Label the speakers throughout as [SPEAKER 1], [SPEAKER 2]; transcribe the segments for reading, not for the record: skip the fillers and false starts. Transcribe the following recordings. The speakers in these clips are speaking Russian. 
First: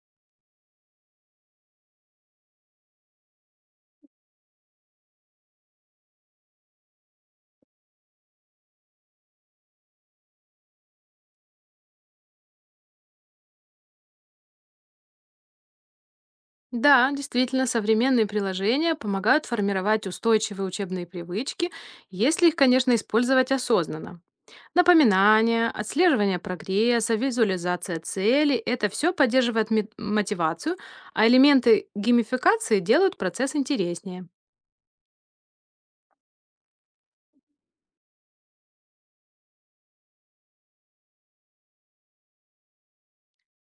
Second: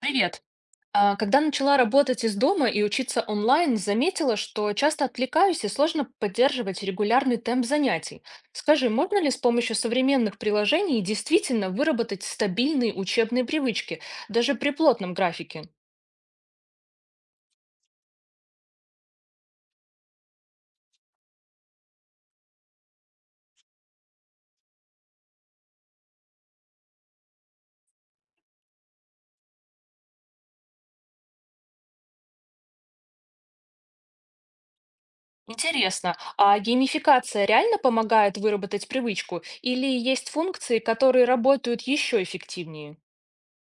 [SPEAKER 1] Привет. Когда начала работать из дома и учиться онлайн, заметила, что часто отвлекаюсь и сложно поддерживать регулярный темп занятий. Скажи, можно ли с помощью современных приложений действительно выработать стабильные учебные привычки, даже при плотном графике?
[SPEAKER 2] Да, действительно, современные приложения помогают формировать устойчивые учебные привычки, если их, конечно, использовать осознанно. Напоминания, отслеживание прогресса, визуализация целей– это все поддерживает мотивацию, а элементы геймификации делают процесс интереснее.
[SPEAKER 1] Интересно, а геймификация реально помогает выработать привычку или есть функции, которые работают еще эффективнее?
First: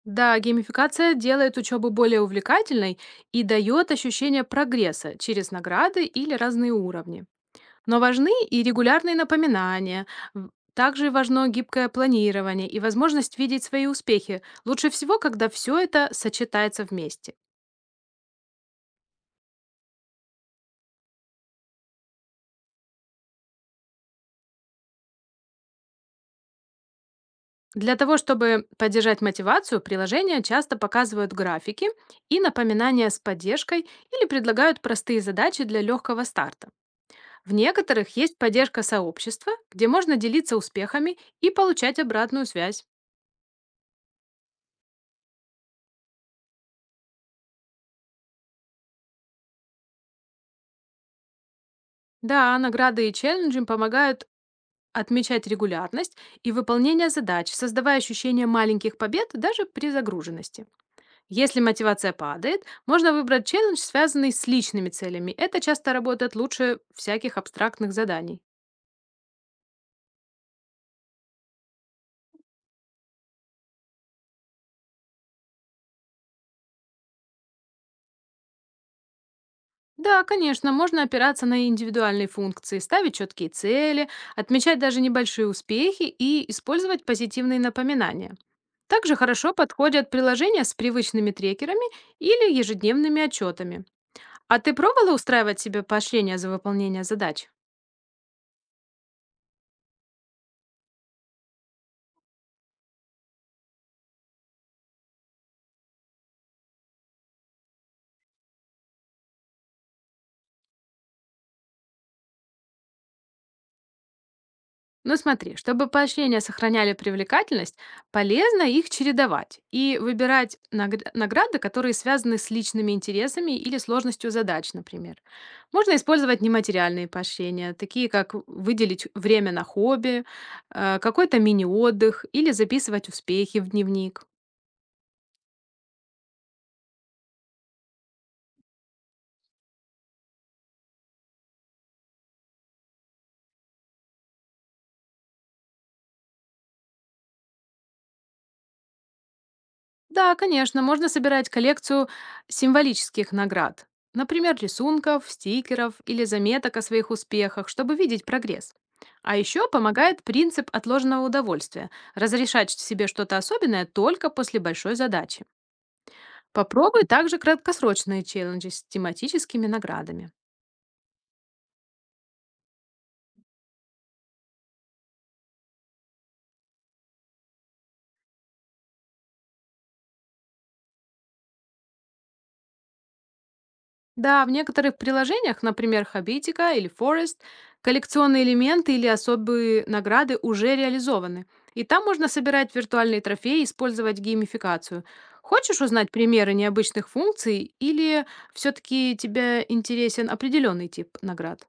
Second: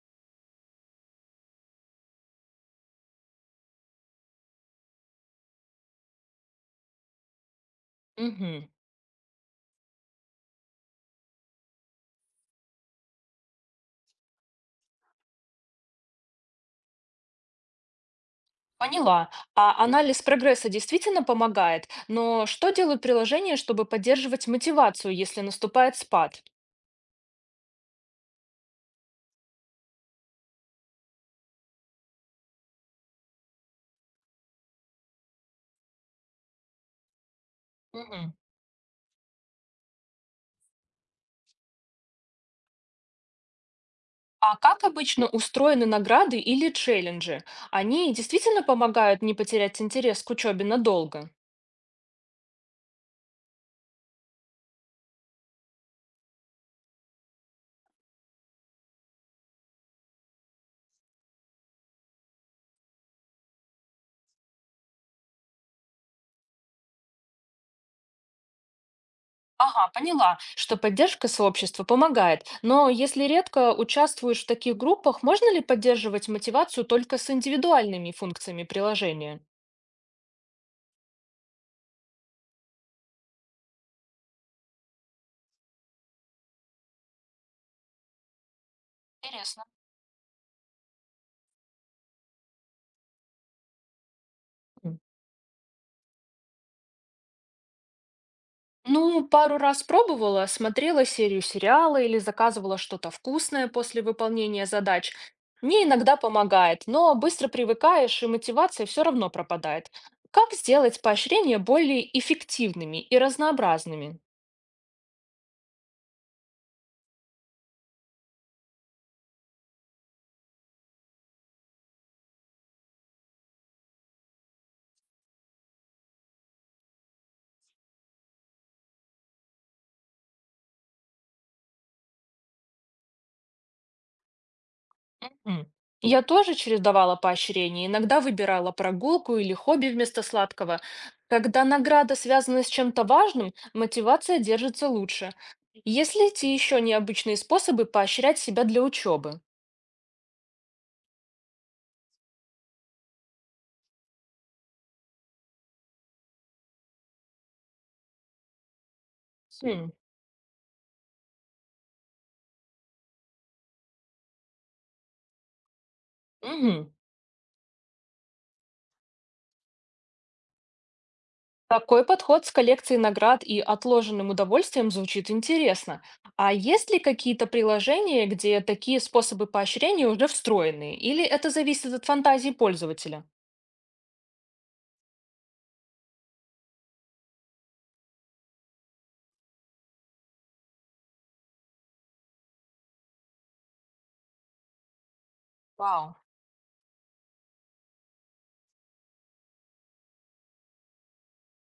[SPEAKER 2] Да, геймификация делает учебу более увлекательной и дает ощущение прогресса через награды или разные уровни. Но важны и
[SPEAKER 1] Мгм.
[SPEAKER 2] регулярные напоминания. Также важно гибкое планирование и возможность видеть свои успехи. Лучше всего, когда все это сочетается вместе.
[SPEAKER 1] Поняла. А анализ прогресса действительно помогает, но что делают приложения, чтобы поддерживать мотивацию, если наступает спад?
[SPEAKER 2] Для того, чтобы поддержать мотивацию, приложения часто показывают графики и напоминания с поддержкой или предлагают простые задачи для легкого старта. В некоторых
[SPEAKER 1] Мгм.
[SPEAKER 2] есть поддержка сообщества, где можно делиться успехами и получать обратную связь.
[SPEAKER 1] А как обычно устроены награды или челленджи? Они действительно помогают не потерять интерес к учебе надолго?
[SPEAKER 2] Да, награды и челленджи помогают отмечать регулярность и выполнение задач, создавая ощущение маленьких побед даже при загруженности. Если мотивация падает, можно выбрать челлендж, связанный с личными целями. Это часто работает лучше всяких абстрактных заданий.
[SPEAKER 1] Ага, поняла, что поддержка сообщества помогает, но если редко участвуешь в таких группах, можно ли поддерживать мотивацию только с индивидуальными функциями приложения?
[SPEAKER 2] Да, конечно, можно опираться на индивидуальные функции, ставить четкие цели, отмечать даже небольшие успехи и использовать позитивные напоминания. Также хорошо
[SPEAKER 1] Интересно.
[SPEAKER 2] подходят приложения с привычными трекерами или ежедневными отчетами. А ты пробовала устраивать себе поощрение за выполнение задач?
[SPEAKER 1] Ну, пару раз пробовала, смотрела серию сериала или заказывала что-то вкусное после выполнения задач. Мне иногда помогает, но быстро привыкаешь, и мотивация все равно пропадает. Как сделать поощрения более эффективными и разнообразными?
[SPEAKER 2] Ну смотри, чтобы поощрения сохраняли привлекательность, полезно их чередовать и выбирать награды, которые связаны с личными интересами или сложностью задач, например. Можно использовать нематериальные поощрения, такие как выделить время на хобби, какой-то мини-отдых или записывать успехи в дневник.
[SPEAKER 1] Мгм. Я тоже чередовала поощрения, иногда выбирала прогулку или хобби вместо сладкого. Когда награда связана с чем-то важным, мотивация держится лучше. Есть ли эти еще необычные способы поощрять себя для учебы?
[SPEAKER 2] Да, конечно, можно собирать коллекцию символических наград. Например, рисунков, стикеров или заметок о своих успехах, чтобы видеть прогресс. А еще
[SPEAKER 1] Хм,
[SPEAKER 2] помогает принцип отложенного удовольствия– разрешать себе что-то особенное только после большой задачи.
[SPEAKER 1] мгм.
[SPEAKER 2] Попробуй также краткосрочные челленджи с тематическими наградами.
[SPEAKER 1] Такой подход с коллекцией наград и отложенным удовольствием звучит интересно. А есть ли какие-то приложения, где такие способы поощрения уже встроены? Или это зависит от фантазии пользователя?
[SPEAKER 2] Да, в некоторых приложениях, например, Хабитика или Forest, коллекционные элементы или особые награды уже реализованы. И там можно собирать виртуальные трофеи и использовать геймификацию. Хочешь узнать
[SPEAKER 1] Вау.
[SPEAKER 2] примеры необычных функций или все-таки тебе интересен определенный тип наград?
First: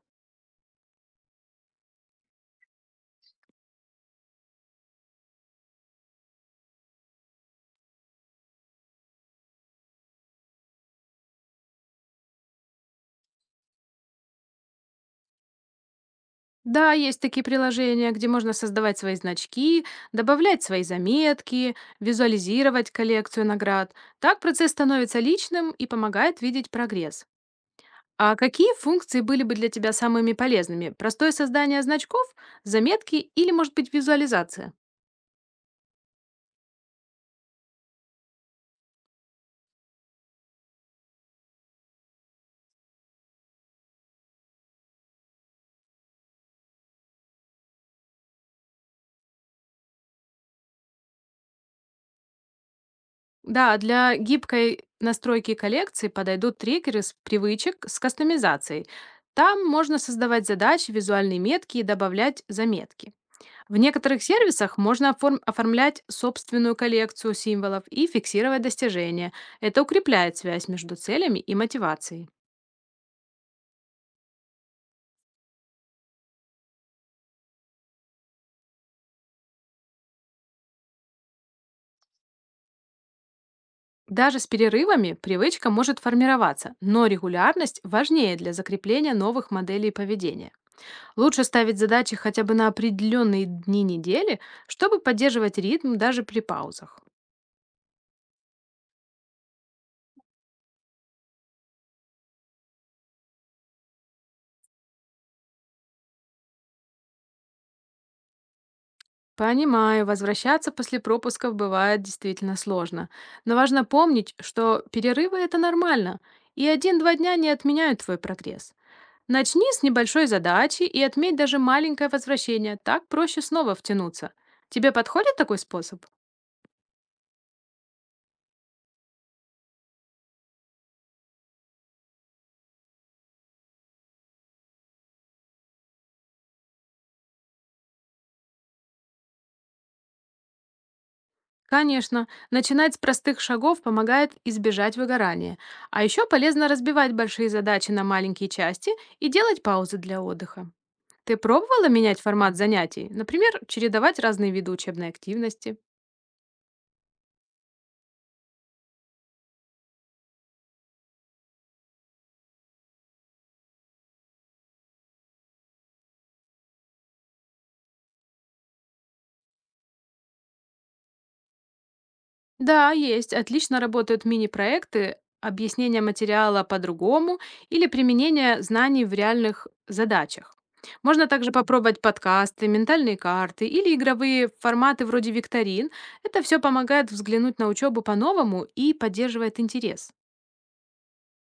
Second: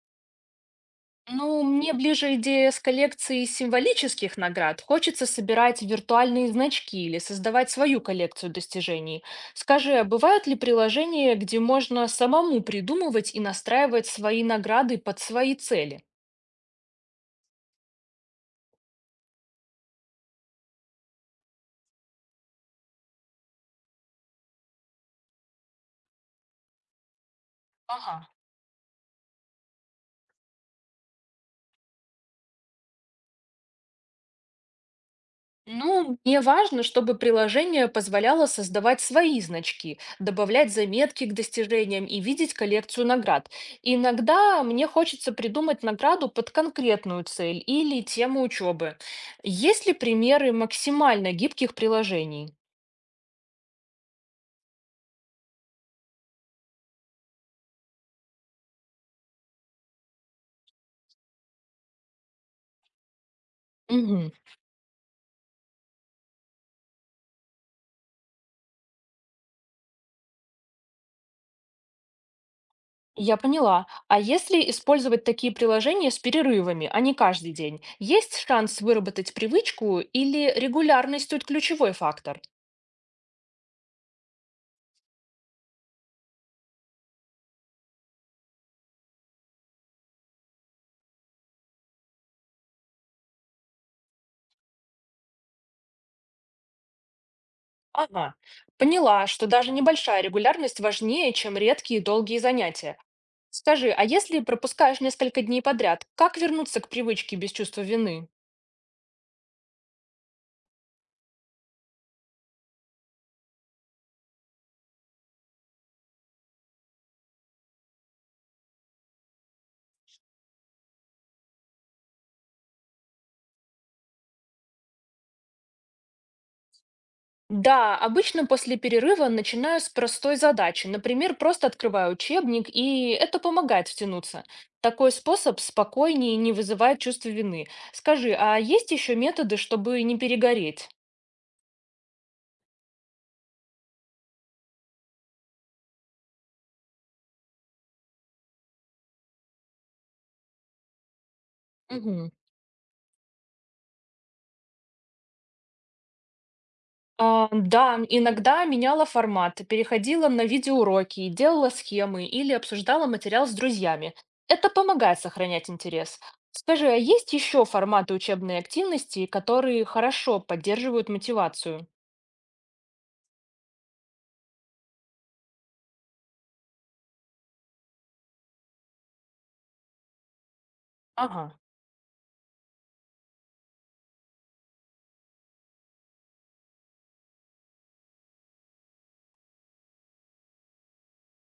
[SPEAKER 1] Ну, мне ближе идея с коллекцией символических наград. Хочется собирать виртуальные значки или создавать свою коллекцию достижений. Скажи, а бывают ли приложения, где можно самому придумывать и настраивать свои награды под свои цели?
[SPEAKER 2] Да, есть такие приложения, где можно создавать свои значки, добавлять свои заметки, визуализировать коллекцию наград. Так процесс становится личным и помогает видеть прогресс.
[SPEAKER 1] Ага.
[SPEAKER 2] А какие функции были бы для тебя самыми полезными? Простое создание значков, заметки или, может быть, визуализация?
[SPEAKER 1] Ну, мне важно, чтобы приложение позволяло создавать свои значки, добавлять заметки к достижениям и видеть коллекцию наград. Иногда мне хочется придумать награду под конкретную цель или тему учебы. Есть ли примеры максимально гибких приложений?
[SPEAKER 2] Да, для гибкой настройки коллекции подойдут трекеры с привычек с кастомизацией. Там можно создавать задачи, визуальные метки и добавлять заметки. В некоторых
[SPEAKER 1] Мгм.
[SPEAKER 2] сервисах можно оформлять собственную коллекцию символов и фиксировать достижения. Это укрепляет связь между целями и мотивацией.
[SPEAKER 1] Я поняла. А если использовать такие приложения с перерывами, а не каждый день, есть шанс выработать привычку или регулярность тут ключевой фактор?
[SPEAKER 2] Даже с перерывами привычка может формироваться, но регулярность важнее для закрепления новых моделей поведения. Лучше ставить задачи хотя бы на определенные дни недели, чтобы поддерживать ритм даже при паузах.
[SPEAKER 1] Ага, поняла, что даже небольшая регулярность важнее, чем редкие и долгие занятия. Скажи, а если пропускаешь несколько дней подряд, как вернуться к привычке без чувства вины?
[SPEAKER 2] Понимаю, возвращаться после пропусков бывает действительно сложно, но важно помнить, что перерывы это нормально, и один-два дня не отменяют твой прогресс. Начни с небольшой задачи и отметь даже маленькое возвращение, так проще снова втянуться. Тебе подходит такой способ?
[SPEAKER 1] Да, обычно после перерыва начинаю с простой задачи. Например, просто открываю учебник, и это помогает втянуться. Такой способ спокойнее и не вызывает чувства вины. Скажи, а есть еще методы, чтобы не перегореть?
[SPEAKER 2] Конечно, начинать с простых шагов помогает избежать выгорания. А еще полезно разбивать большие задачи на маленькие части и делать паузы для отдыха. Ты пробовала менять
[SPEAKER 1] Мгм.
[SPEAKER 2] формат занятий? Например, чередовать разные виды учебной активности?
[SPEAKER 1] Да, иногда меняла формат, переходила на видеоуроки, делала схемы или обсуждала материал с друзьями. Это помогает сохранять интерес. Скажи, а есть еще форматы учебной активности, которые хорошо поддерживают мотивацию?
[SPEAKER 2] Да, есть. Отлично работают мини-проекты, объяснение материала по-другому или применение знаний в реальных задачах. Можно
[SPEAKER 1] Ага.
[SPEAKER 2] также попробовать подкасты, ментальные карты или игровые форматы вроде викторин. Это все помогает взглянуть на учебу по-новому и поддерживает интерес.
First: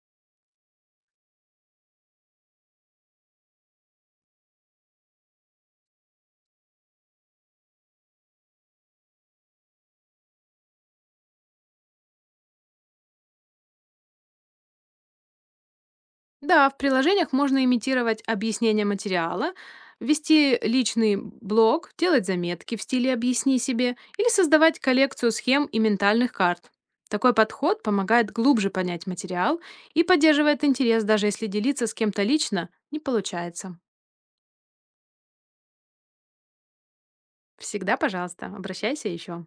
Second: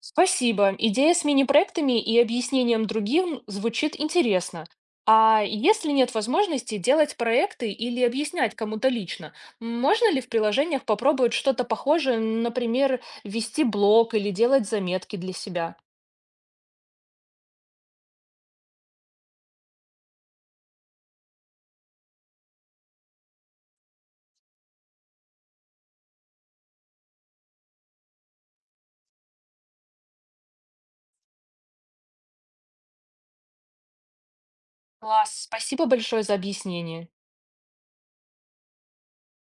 [SPEAKER 1] Спасибо. Идея с мини-проектами и объяснением другим звучит интересно. А если нет возможности делать проекты или объяснять кому-то лично, можно ли в приложениях попробовать что-то похожее, например, вести блог или делать заметки для себя?
[SPEAKER 2] Да, в приложениях можно имитировать объяснение материала, вести личный блог, делать заметки в стиле «объясни себе» или создавать коллекцию схем и ментальных карт. Такой подход помогает глубже понять материал и поддерживает интерес, даже если делиться с кем-то лично не получается.
[SPEAKER 1] Класс, спасибо большое за объяснение.
[SPEAKER 2] Всегда, пожалуйста, обращайся еще.